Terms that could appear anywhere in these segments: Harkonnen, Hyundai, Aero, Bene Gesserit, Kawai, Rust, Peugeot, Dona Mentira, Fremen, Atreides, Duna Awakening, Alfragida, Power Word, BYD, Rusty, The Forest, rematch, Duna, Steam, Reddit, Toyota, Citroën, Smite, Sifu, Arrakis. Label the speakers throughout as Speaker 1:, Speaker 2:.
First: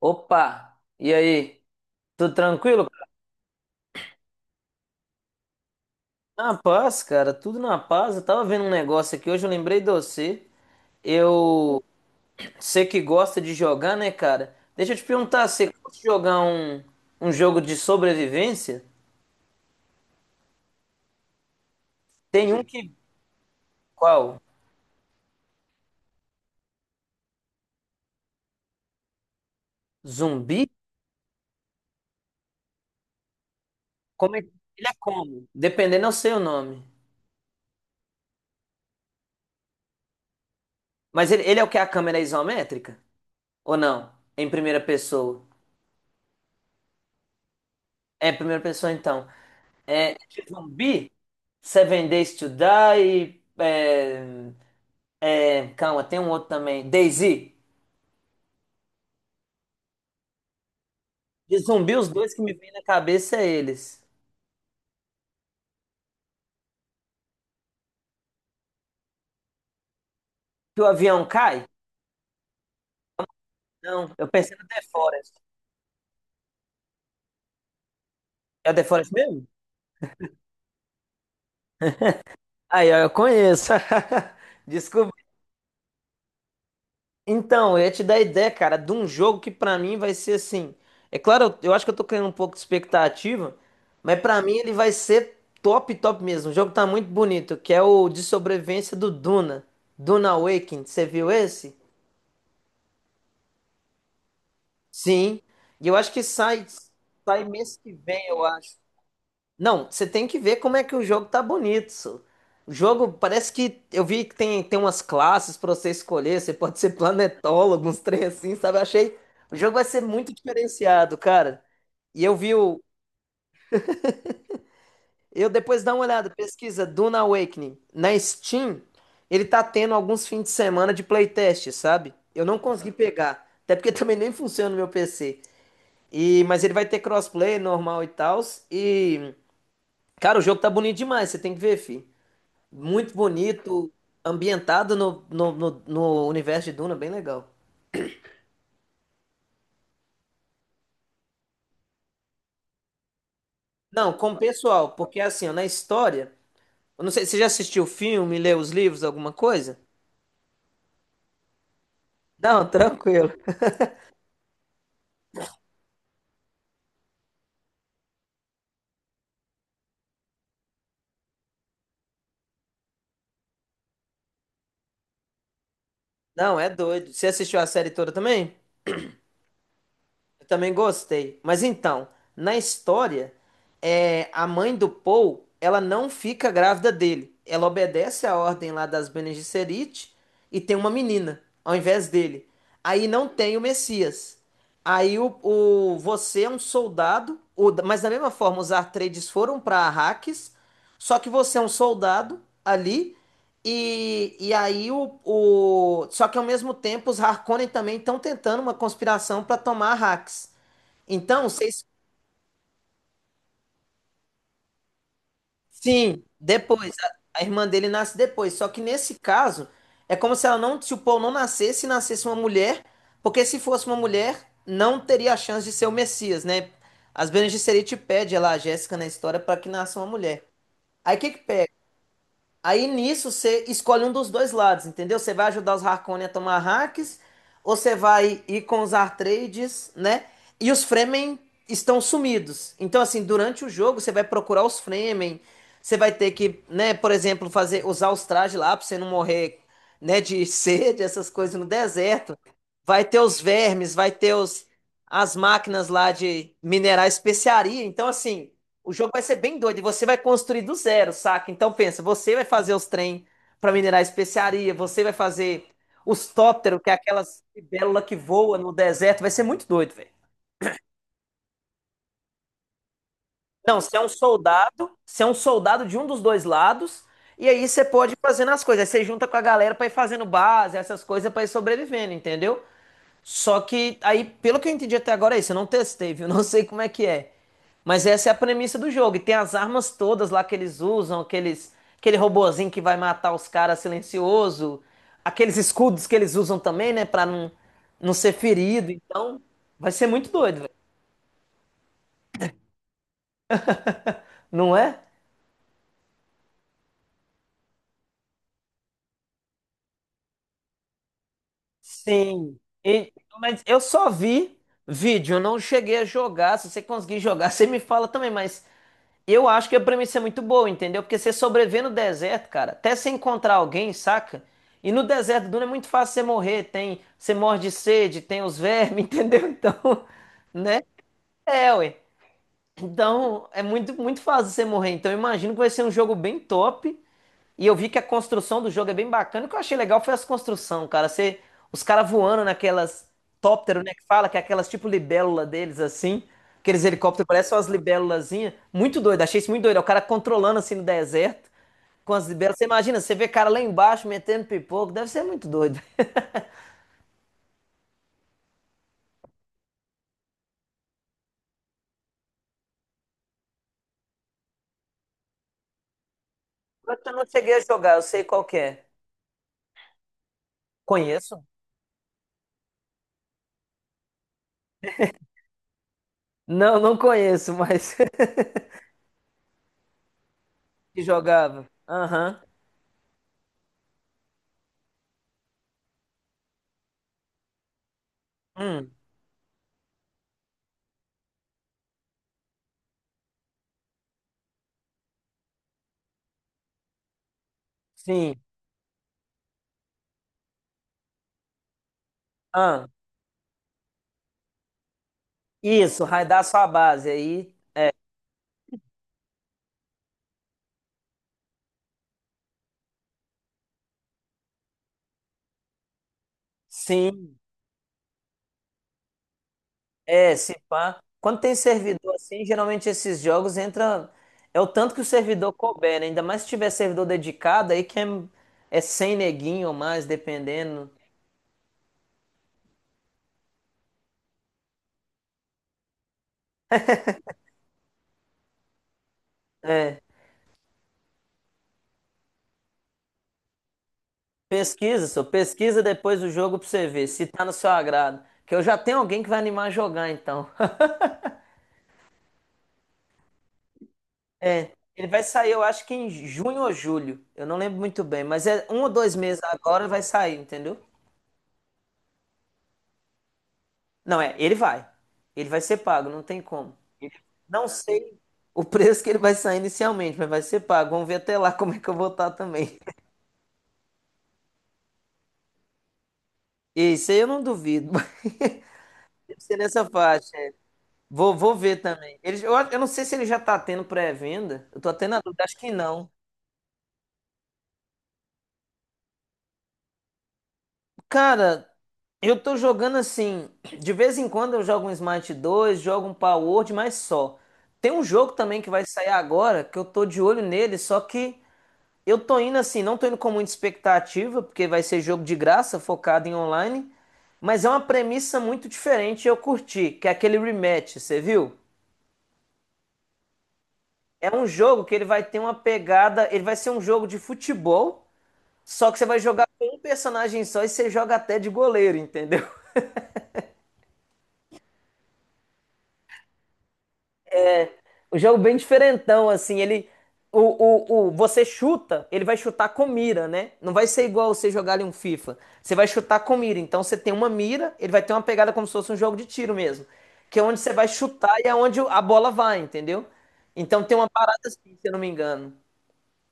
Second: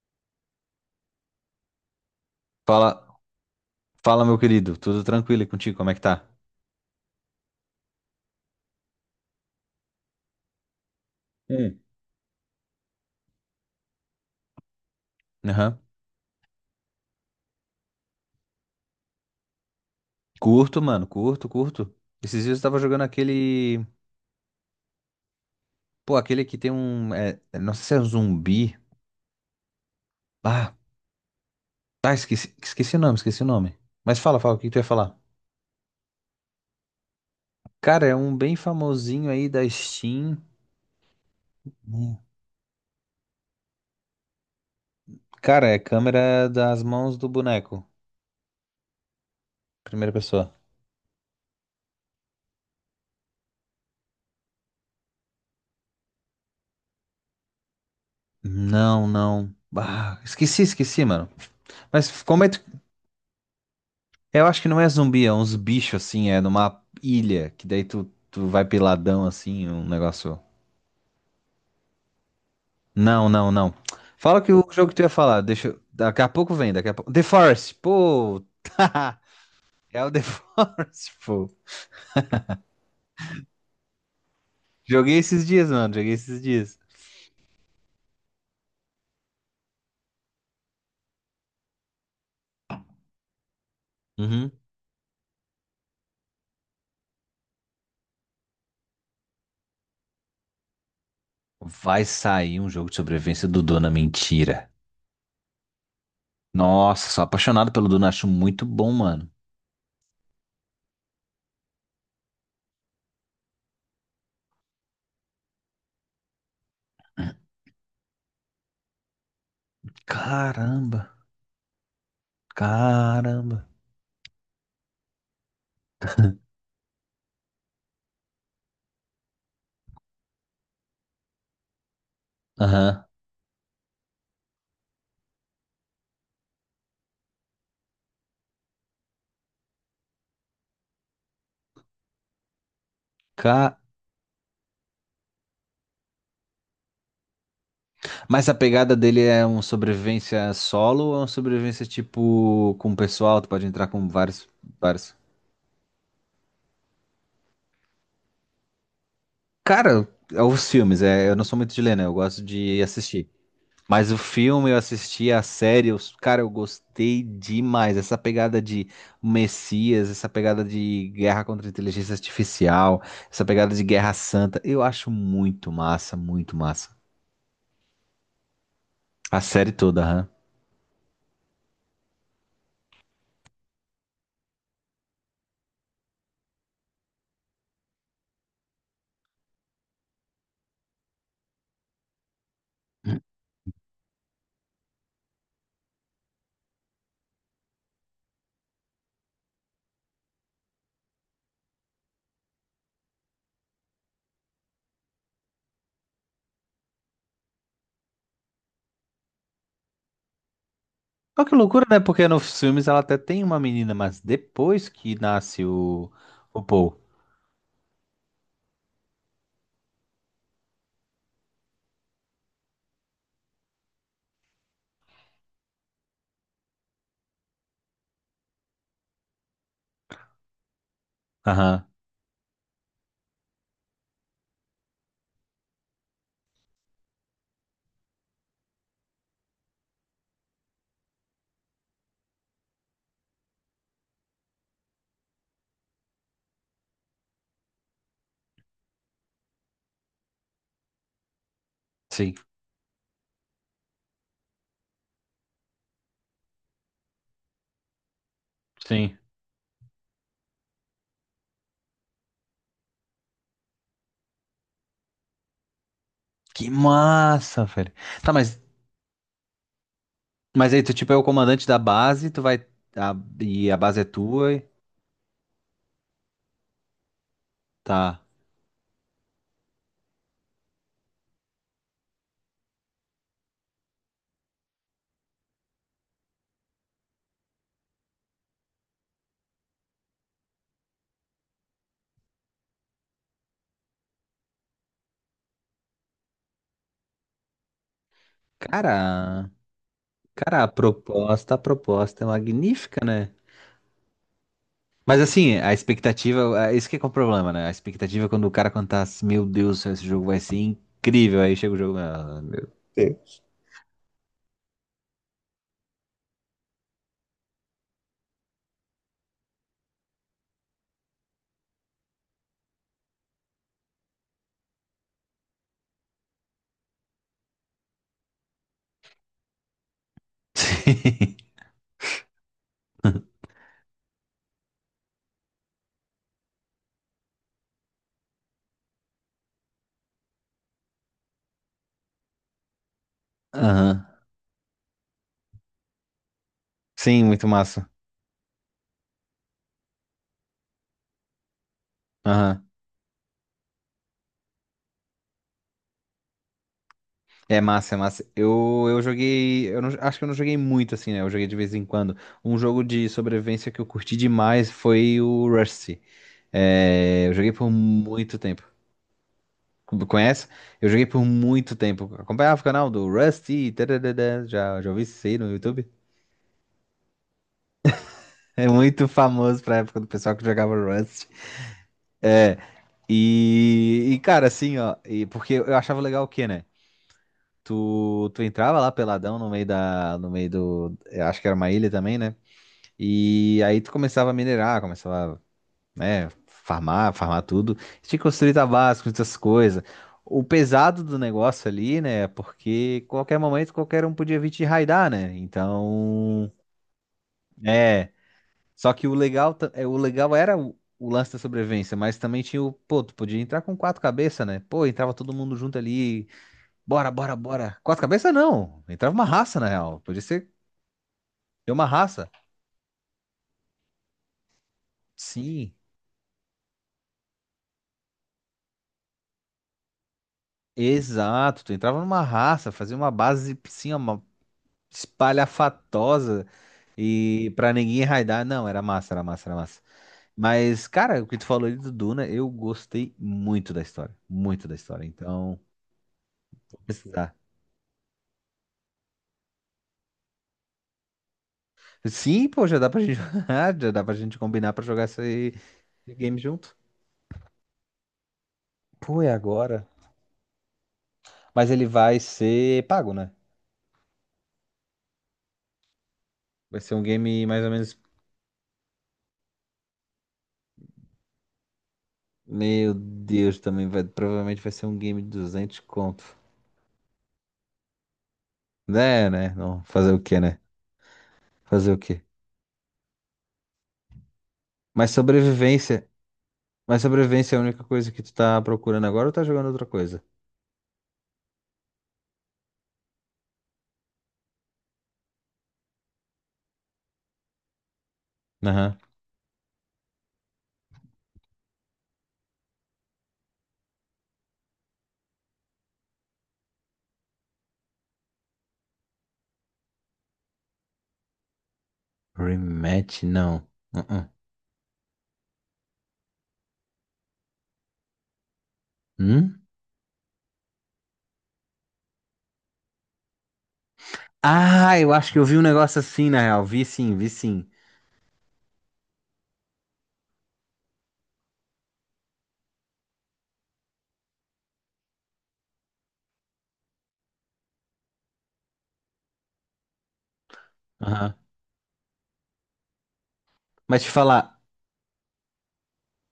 Speaker 1: Opa! E aí? Tudo tranquilo?
Speaker 2: Fala, fala, meu querido. Tudo tranquilo e contigo? Como é que tá?
Speaker 1: Na paz, cara, tudo na paz. Eu tava vendo um negócio aqui hoje, eu lembrei de você.
Speaker 2: Hum.
Speaker 1: Eu sei que gosta de jogar, né, cara? Deixa eu te perguntar, você
Speaker 2: Aham.
Speaker 1: gosta de jogar um jogo de sobrevivência?
Speaker 2: Curto, mano. Curto. Esses
Speaker 1: Tem
Speaker 2: dias eu
Speaker 1: um
Speaker 2: tava
Speaker 1: que.
Speaker 2: jogando aquele.
Speaker 1: Qual?
Speaker 2: Pô, aquele que tem um. Não sei se é um zumbi.
Speaker 1: Zumbi?
Speaker 2: Ah, tá. Esqueci o nome. Mas fala, fala, o que que tu ia
Speaker 1: Ele é
Speaker 2: falar?
Speaker 1: como? Dependendo, eu sei o nome.
Speaker 2: Cara, é um bem famosinho aí da Steam.
Speaker 1: Mas ele é o que? A câmera
Speaker 2: Hum.
Speaker 1: é isométrica? Ou não? Em primeira pessoa?
Speaker 2: Cara, é câmera das mãos do boneco.
Speaker 1: É, em primeira pessoa então.
Speaker 2: Primeira
Speaker 1: É,
Speaker 2: pessoa.
Speaker 1: zumbi? Seven Days to Die. É, calma, tem um outro também. DayZ.
Speaker 2: Não, não. Ah, esqueci, mano.
Speaker 1: De zumbi, os
Speaker 2: Mas
Speaker 1: dois que
Speaker 2: como é?
Speaker 1: me vêm na cabeça é eles.
Speaker 2: Eu acho que não é zumbi, é uns bichos assim, é numa ilha, que daí tu vai peladão assim, um negócio.
Speaker 1: Que o avião cai?
Speaker 2: Não, não, não.
Speaker 1: Não, eu
Speaker 2: Fala que
Speaker 1: pensei no
Speaker 2: o
Speaker 1: The
Speaker 2: jogo que tu ia
Speaker 1: Forest.
Speaker 2: falar, deixa. Daqui a pouco vem, daqui a pouco. The Forest, pô!
Speaker 1: É o The Forest mesmo?
Speaker 2: É o The Forest, pô.
Speaker 1: Aí, ó, eu conheço. Descobri.
Speaker 2: Joguei esses dias, mano, joguei esses dias.
Speaker 1: Então, eu ia te dar ideia, cara, de um jogo que pra mim vai ser assim. É claro, eu acho que eu tô criando um pouco de expectativa, mas pra
Speaker 2: Uhum.
Speaker 1: mim ele vai ser top, top mesmo. O jogo tá muito bonito, que é o de sobrevivência do Duna. Duna Awakening, você viu esse?
Speaker 2: Vai sair um jogo de sobrevivência do Dona Mentira.
Speaker 1: Sim. E eu acho que sai,
Speaker 2: Nossa, sou
Speaker 1: sai
Speaker 2: apaixonado
Speaker 1: mês
Speaker 2: pelo
Speaker 1: que
Speaker 2: Dona,
Speaker 1: vem,
Speaker 2: acho
Speaker 1: eu
Speaker 2: muito
Speaker 1: acho.
Speaker 2: bom, mano.
Speaker 1: Não, você tem que ver como é que o jogo tá bonito, só. O jogo parece que eu vi que tem umas classes pra você escolher. Você pode ser planetólogo, uns trem assim, sabe? Eu achei. O jogo vai ser muito
Speaker 2: Caramba,
Speaker 1: diferenciado, cara. E eu vi o.
Speaker 2: caramba.
Speaker 1: Eu depois dá uma olhada, pesquisa Duna Awakening. Na Steam, ele tá tendo alguns fins de semana de playtest, sabe? Eu não consegui
Speaker 2: Aham.
Speaker 1: pegar. Até porque também nem funciona no meu PC. E, mas ele vai ter crossplay normal e tal. E. Cara, o jogo tá bonito demais, você tem que ver, fi. Muito
Speaker 2: Ca-
Speaker 1: bonito, ambientado no universo de Duna, bem legal.
Speaker 2: Mas a pegada dele é um sobrevivência solo ou é um sobrevivência tipo com o pessoal? Tu pode entrar com
Speaker 1: Não, como
Speaker 2: vários,
Speaker 1: pessoal,
Speaker 2: vários.
Speaker 1: porque assim, ó, na história, eu não sei, você já assistiu o filme, leu os livros, alguma coisa?
Speaker 2: Cara, é os filmes, é, eu não sou muito de ler, né? Eu gosto
Speaker 1: Não,
Speaker 2: de assistir.
Speaker 1: tranquilo.
Speaker 2: Mas o filme eu assisti, a série, eu, cara, eu gostei demais. Essa pegada de Messias, essa pegada de guerra contra a inteligência artificial, essa pegada de Guerra Santa, eu acho muito massa, muito
Speaker 1: Não, é
Speaker 2: massa.
Speaker 1: doido. Você assistiu a série toda também?
Speaker 2: A série toda, aham.
Speaker 1: Eu também gostei. Mas então, na história, a mãe do Paul, ela não fica grávida dele. Ela obedece a ordem lá das Bene Gesserit e tem uma menina ao invés dele. Aí não tem o Messias. Aí você é um soldado, mas da mesma forma os Atreides foram para Arrakis, só que você é um soldado ali e aí Só que ao mesmo tempo os Harkonnen também estão tentando uma conspiração para tomar Arrakis. Então,
Speaker 2: Olha que
Speaker 1: vocês.
Speaker 2: loucura, né? Porque nos filmes ela até tem uma menina, mas depois que nasce
Speaker 1: Sim,
Speaker 2: o
Speaker 1: depois.
Speaker 2: Paul.
Speaker 1: A irmã dele nasce depois. Só que nesse caso, é como se ela não. Se o Paul não nascesse e nascesse uma mulher. Porque se fosse uma mulher, não teria a chance de ser o Messias, né? As Bene Gesserit pede ela, a Jéssica, na história, para que nasça uma mulher. Aí o que que pede?
Speaker 2: Aham.
Speaker 1: Aí nisso você escolhe um dos dois lados, entendeu? Você vai ajudar os Harkonnen a tomar hacks, ou você vai ir com os Atreides, né? E os Fremen estão sumidos. Então, assim, durante o jogo você vai procurar os Fremen, você vai ter que, né, por exemplo, fazer usar os trajes lá pra você não morrer, né, de sede, essas coisas no
Speaker 2: Sim,
Speaker 1: deserto. Vai ter os vermes, vai ter as máquinas lá de minerar especiaria. Então, assim, o jogo
Speaker 2: sim.
Speaker 1: vai ser bem doido e você vai construir do zero, saca? Então pensa, você vai fazer os trem para minerar especiaria, você vai fazer os
Speaker 2: Que
Speaker 1: tópteros, que é aquelas
Speaker 2: massa, velho.
Speaker 1: libélula que
Speaker 2: Tá,
Speaker 1: voa no deserto, vai ser muito doido, velho.
Speaker 2: mas aí tu, tipo, é o comandante da base, tu vai. a- e a
Speaker 1: Não, você é
Speaker 2: base é
Speaker 1: um
Speaker 2: tua,
Speaker 1: soldado, você é um soldado de um dos dois lados, e aí você pode ir
Speaker 2: tá.
Speaker 1: fazendo as coisas. Aí você junta com a galera para ir fazendo base, essas coisas para ir sobrevivendo, entendeu? Só que aí, pelo que eu entendi até agora, é isso. Eu não testei, viu? Não sei como é que é. Mas essa é a premissa do jogo. E tem as armas todas lá que eles usam, aqueles, aquele robozinho que vai matar os caras silencioso, aqueles escudos que eles usam também, né, pra não ser ferido. Então,
Speaker 2: Cara,
Speaker 1: vai ser muito doido,
Speaker 2: cara,
Speaker 1: velho.
Speaker 2: a proposta é magnífica, né?
Speaker 1: Não é?
Speaker 2: Mas assim, a expectativa, é isso que é o problema, né? A expectativa é quando o cara contar assim, meu Deus, do céu, esse jogo vai ser incrível, aí chega o jogo, ah,
Speaker 1: Sim.
Speaker 2: meu.
Speaker 1: E- mas eu só vi vídeo, eu não cheguei a jogar. Se você conseguir jogar, você me fala também, mas eu acho que a premissa é muito boa, entendeu? Porque você sobreviver no deserto, cara, até você encontrar alguém, saca? E no deserto do Duna é muito fácil você morrer, tem, você morre de sede, tem os vermes, entendeu? Então, né? É, ué. Então, é muito, muito fácil você morrer. Então, eu imagino que vai ser um jogo bem top e eu vi que a construção do jogo é bem bacana. O que eu achei legal foi as construções, cara. Você, os caras voando naquelas tóptero, né? Que
Speaker 2: Aham.
Speaker 1: fala que é aquelas tipo libélula deles, assim. Aqueles
Speaker 2: Sim,
Speaker 1: helicópteros
Speaker 2: muito
Speaker 1: parecem umas
Speaker 2: massa.
Speaker 1: libélulazinhas. Muito doido, achei isso muito doido. É, o cara controlando assim no deserto com as libélulas. Você
Speaker 2: Aham.
Speaker 1: imagina, você vê cara lá embaixo metendo pipoco. Deve ser muito doido.
Speaker 2: É massa, é massa. Eu joguei. Eu não- Acho que eu não joguei muito assim, né? Eu joguei de vez em quando. Um jogo de sobrevivência que eu curti demais foi o Rusty.
Speaker 1: Eu não
Speaker 2: É, eu joguei
Speaker 1: cheguei a
Speaker 2: por
Speaker 1: jogar, eu sei
Speaker 2: muito
Speaker 1: qual que
Speaker 2: tempo.
Speaker 1: é.
Speaker 2: Conhece? Eu joguei por
Speaker 1: Conheço?
Speaker 2: muito tempo. Acompanhava o canal do Rusty. Tadadadá. Já ouvi isso aí no YouTube.
Speaker 1: Não, não conheço, mas
Speaker 2: É muito famoso pra época do pessoal que jogava
Speaker 1: que
Speaker 2: Rust.
Speaker 1: jogava. Aham.
Speaker 2: É, e cara, assim, ó, e porque eu achava legal o quê, né? Tu entrava lá
Speaker 1: Hum,
Speaker 2: peladão no meio da, no meio do, eu acho que era uma ilha também, né? E aí tu começava a minerar, começava, né, farmar tudo. Tinha que
Speaker 1: sim.
Speaker 2: construir tabasco, essas coisas. O pesado do negócio ali, né, é
Speaker 1: Ah,
Speaker 2: porque qualquer momento qualquer um podia vir te raidar, né?
Speaker 1: isso, raidar
Speaker 2: Então,
Speaker 1: sua base aí.
Speaker 2: é, só que o legal, é, o legal era o lance da sobrevivência, mas também tinha o, pô, tu podia entrar com quatro cabeças, né? Pô, entrava todo mundo junto ali, Bora, bora,
Speaker 1: Sim.
Speaker 2: bora. Quatro cabeças não. Entrava uma raça, na real. Podia
Speaker 1: É,
Speaker 2: ser
Speaker 1: se pá. Quando tem
Speaker 2: de uma
Speaker 1: servidor
Speaker 2: raça.
Speaker 1: assim, geralmente esses jogos entra. É o tanto que o servidor
Speaker 2: Sim,
Speaker 1: couber, né? Ainda mais se tiver servidor dedicado, aí que é 100 neguinho ou mais, dependendo.
Speaker 2: exato. Tu entrava numa raça, fazia uma base, sim, uma espalhafatosa e pra ninguém raidar. Não, era massa.
Speaker 1: É.
Speaker 2: Mas, cara, o que tu falou ali do Duna, eu gostei muito da história. Muito da história.
Speaker 1: Pesquisa, só
Speaker 2: Então,
Speaker 1: pesquisa depois do jogo pra
Speaker 2: vou
Speaker 1: você ver se
Speaker 2: precisar.
Speaker 1: tá no seu agrado. Que eu já tenho alguém que vai animar a jogar, então.
Speaker 2: Sim, pô, já dá pra gente, jogar, já dá pra gente
Speaker 1: É.
Speaker 2: combinar pra jogar
Speaker 1: Ele vai sair,
Speaker 2: esse
Speaker 1: eu acho que em
Speaker 2: esse game
Speaker 1: junho ou
Speaker 2: junto.
Speaker 1: julho. Eu não lembro muito bem, mas é um ou dois
Speaker 2: Pô, é
Speaker 1: meses
Speaker 2: agora.
Speaker 1: agora vai sair, entendeu?
Speaker 2: Mas ele vai ser pago, né?
Speaker 1: Não, é, ele vai. Ele vai ser pago, não tem como.
Speaker 2: Vai ser um game mais
Speaker 1: Não
Speaker 2: ou menos.
Speaker 1: sei o preço que ele vai sair inicialmente, mas vai ser pago. Vamos ver até lá como é que eu vou estar também.
Speaker 2: Meu Deus, também vai, provavelmente vai ser um game de 200 conto.
Speaker 1: E isso aí eu não duvido, mas
Speaker 2: É,
Speaker 1: deve
Speaker 2: né?
Speaker 1: ser
Speaker 2: Não,
Speaker 1: nessa
Speaker 2: fazer o
Speaker 1: faixa.
Speaker 2: quê,
Speaker 1: É.
Speaker 2: né?
Speaker 1: Vou ver
Speaker 2: Fazer o
Speaker 1: também.
Speaker 2: quê?
Speaker 1: Eu não sei se ele já tá tendo pré-venda. Eu tô até
Speaker 2: Mas
Speaker 1: na dúvida, acho que
Speaker 2: sobrevivência,
Speaker 1: não.
Speaker 2: mas sobrevivência é a única coisa que tu tá procurando agora ou tá jogando outra coisa?
Speaker 1: Cara, eu tô jogando assim. De vez em quando eu jogo um Smite 2, jogo um Power Word, mas só. Tem um jogo também que vai
Speaker 2: Aham.
Speaker 1: sair agora que eu tô de olho nele, só que. Eu tô indo assim, não tô indo com muita expectativa, porque vai ser jogo de graça, focado em online, mas é uma premissa muito diferente e eu curti, que é aquele rematch, você viu?
Speaker 2: Rematch, não. Uh-uh.
Speaker 1: É um jogo que ele vai ter uma pegada, ele vai ser um jogo de futebol, só que você vai jogar
Speaker 2: Hum?
Speaker 1: com um personagem só e você joga até de goleiro, entendeu?
Speaker 2: Ah, eu acho que eu vi um negócio assim, na real. Vi sim, vi sim.
Speaker 1: O jogo bem diferentão, assim, ele. Você chuta, ele vai chutar com mira, né? Não vai ser igual você jogar ali um FIFA. Você vai chutar com mira. Então você tem uma mira, ele vai ter uma pegada como se fosse um jogo de tiro mesmo. Que é onde você vai chutar
Speaker 2: Aham.
Speaker 1: e é onde a bola vai, entendeu? Então tem
Speaker 2: Mas
Speaker 1: uma
Speaker 2: te
Speaker 1: parada
Speaker 2: falar,
Speaker 1: assim, se eu não me engano.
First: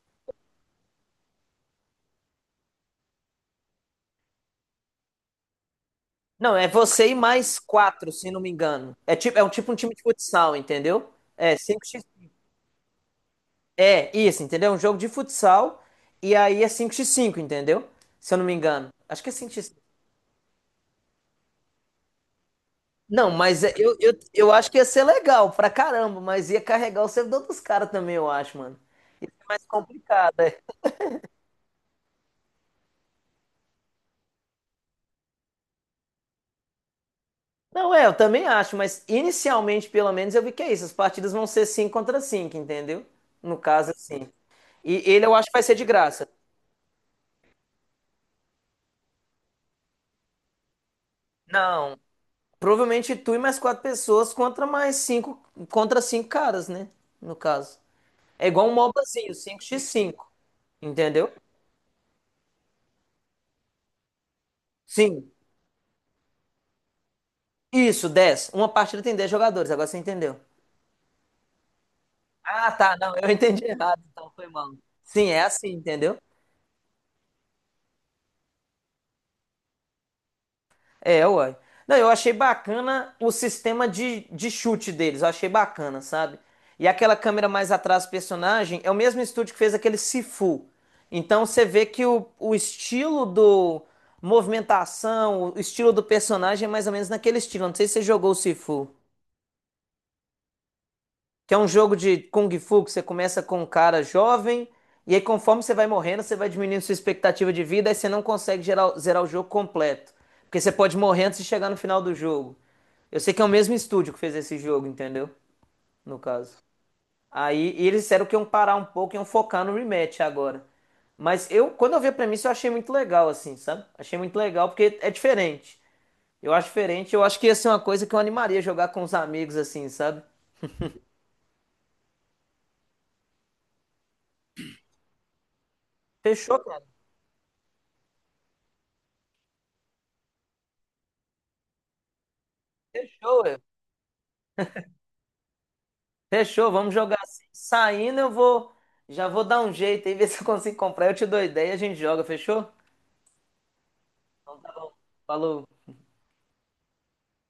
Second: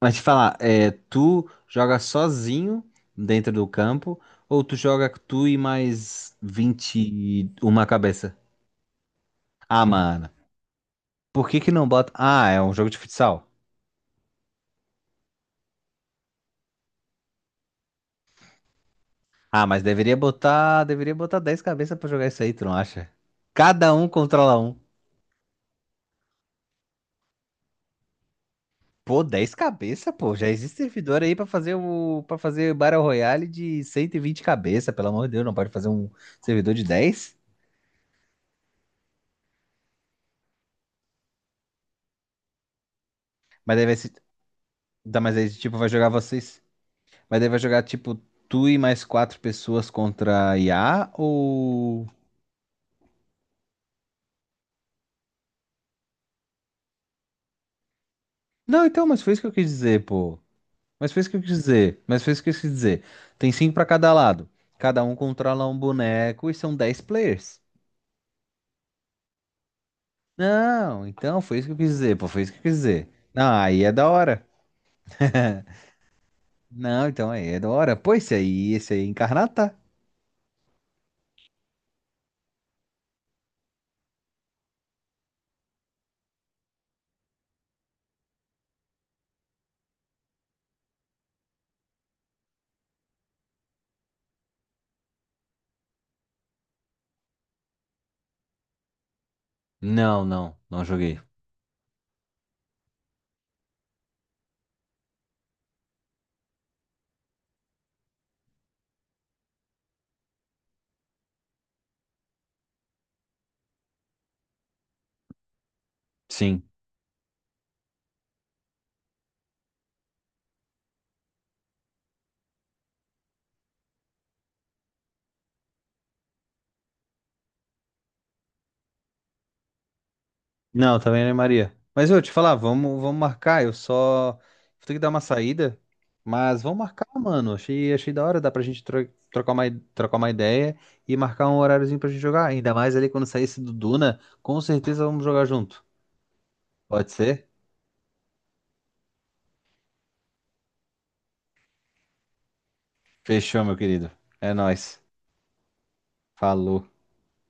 Speaker 2: mas te falar, é, tu joga sozinho dentro do campo ou tu joga tu e mais
Speaker 1: Não, é
Speaker 2: vinte
Speaker 1: você e
Speaker 2: e
Speaker 1: mais
Speaker 2: uma
Speaker 1: quatro, se eu
Speaker 2: cabeça?
Speaker 1: não me engano. É tipo, é um tipo um
Speaker 2: Ah,
Speaker 1: time de
Speaker 2: mano.
Speaker 1: futsal, entendeu?
Speaker 2: Por
Speaker 1: É
Speaker 2: que que não
Speaker 1: 5x.
Speaker 2: bota. Ah, é um jogo de futsal.
Speaker 1: É isso, entendeu? É um jogo de futsal e aí é cinco x cinco, entendeu? Se eu não me engano. Acho que é cinco x
Speaker 2: Ah,
Speaker 1: 5.
Speaker 2: mas deveria botar. Deveria botar 10 cabeças pra jogar isso aí, tu não acha?
Speaker 1: Não, mas é-
Speaker 2: Cada
Speaker 1: eu,
Speaker 2: um
Speaker 1: eu, eu
Speaker 2: controla
Speaker 1: acho que
Speaker 2: um.
Speaker 1: ia ser legal pra caramba, mas ia carregar o servidor dos caras também, eu acho, mano.
Speaker 2: Pô,
Speaker 1: Isso é
Speaker 2: 10
Speaker 1: mais
Speaker 2: cabeças,
Speaker 1: complicado,
Speaker 2: pô. Já
Speaker 1: é.
Speaker 2: existe servidor aí pra fazer o. Para fazer Battle Royale de 120 cabeças, pelo amor de Deus, não pode fazer um servidor de 10?
Speaker 1: Não, é, eu também acho, mas inicialmente, pelo menos, eu vi que é isso. As partidas vão ser 5 contra 5, entendeu? No
Speaker 2: Mas daí
Speaker 1: caso,
Speaker 2: vai se.
Speaker 1: assim. E
Speaker 2: Dá
Speaker 1: ele eu
Speaker 2: mais
Speaker 1: acho
Speaker 2: aí,
Speaker 1: que vai ser
Speaker 2: tipo,
Speaker 1: de
Speaker 2: vai jogar
Speaker 1: graça.
Speaker 2: vocês. Mas daí vai jogar, tipo, tu e mais quatro pessoas contra IA
Speaker 1: Não,
Speaker 2: ou.
Speaker 1: provavelmente tu e mais quatro pessoas contra mais cinco, contra cinco caras, né? No caso. É igual um
Speaker 2: Não, então, mas foi
Speaker 1: MOBAzinho,
Speaker 2: isso que eu
Speaker 1: cinco
Speaker 2: quis
Speaker 1: x
Speaker 2: dizer,
Speaker 1: cinco,
Speaker 2: pô. Mas fez o
Speaker 1: entendeu?
Speaker 2: que eu quis dizer. Mas fez o que eu quis dizer. Tem cinco pra cada lado. Cada um
Speaker 1: Sim.
Speaker 2: controla um boneco e são 10 players.
Speaker 1: Isso, 10. Uma partida tem 10 jogadores, agora você entendeu.
Speaker 2: Não, então foi isso que eu quis dizer. Pô, foi isso que eu
Speaker 1: Ah,
Speaker 2: quis
Speaker 1: tá,
Speaker 2: dizer.
Speaker 1: não, eu
Speaker 2: Não,
Speaker 1: entendi
Speaker 2: aí é
Speaker 1: errado,
Speaker 2: da
Speaker 1: então foi
Speaker 2: hora.
Speaker 1: mal. Sim, é assim, entendeu?
Speaker 2: Não, então aí é da hora. Pô, esse aí é Incarnata?
Speaker 1: É, uai. Não, eu achei bacana o sistema de chute deles, eu achei bacana, sabe? E aquela câmera mais atrás do personagem é o mesmo estúdio que fez aquele Sifu. Então você vê que o estilo do movimentação, o estilo do personagem é mais ou menos naquele estilo. Não sei se você jogou o Sifu.
Speaker 2: Não, não, não joguei.
Speaker 1: Que é um jogo de Kung Fu que você começa com um cara jovem, e aí conforme você vai morrendo, você vai diminuindo sua expectativa de vida, aí você não consegue zerar o jogo completo. Porque você pode morrer antes de chegar no final do jogo. Eu sei que é o mesmo estúdio que fez esse jogo, entendeu? No caso.
Speaker 2: Sim.
Speaker 1: Aí e eles disseram que iam parar um pouco e iam focar no rematch agora. Mas eu, quando eu vi a premissa, eu achei muito legal, assim, sabe? Achei muito legal porque é diferente. Eu acho diferente, eu acho que ia ser uma coisa que eu animaria jogar com os amigos, assim, sabe?
Speaker 2: Não, também não é Maria. Mas eu te falar, vamos marcar. Eu só vou ter que dar uma saída,
Speaker 1: Fechou,
Speaker 2: mas vamos
Speaker 1: cara.
Speaker 2: marcar, mano. Achei, achei da hora, dá pra gente trocar uma, trocar uma ideia e marcar um horáriozinho pra gente jogar. Ainda mais ali quando
Speaker 1: Fechou,
Speaker 2: sair
Speaker 1: ué.
Speaker 2: esse do Duna, com certeza vamos jogar junto.
Speaker 1: Fechou, vamos
Speaker 2: Pode
Speaker 1: jogar assim.
Speaker 2: ser?
Speaker 1: Saindo, eu vou. Já vou dar um jeito aí, ver se eu consigo comprar. Eu te dou ideia e a gente joga, fechou?
Speaker 2: Fechou, meu querido. É
Speaker 1: Então tá bom.
Speaker 2: nóis.
Speaker 1: Falou.
Speaker 2: Falou.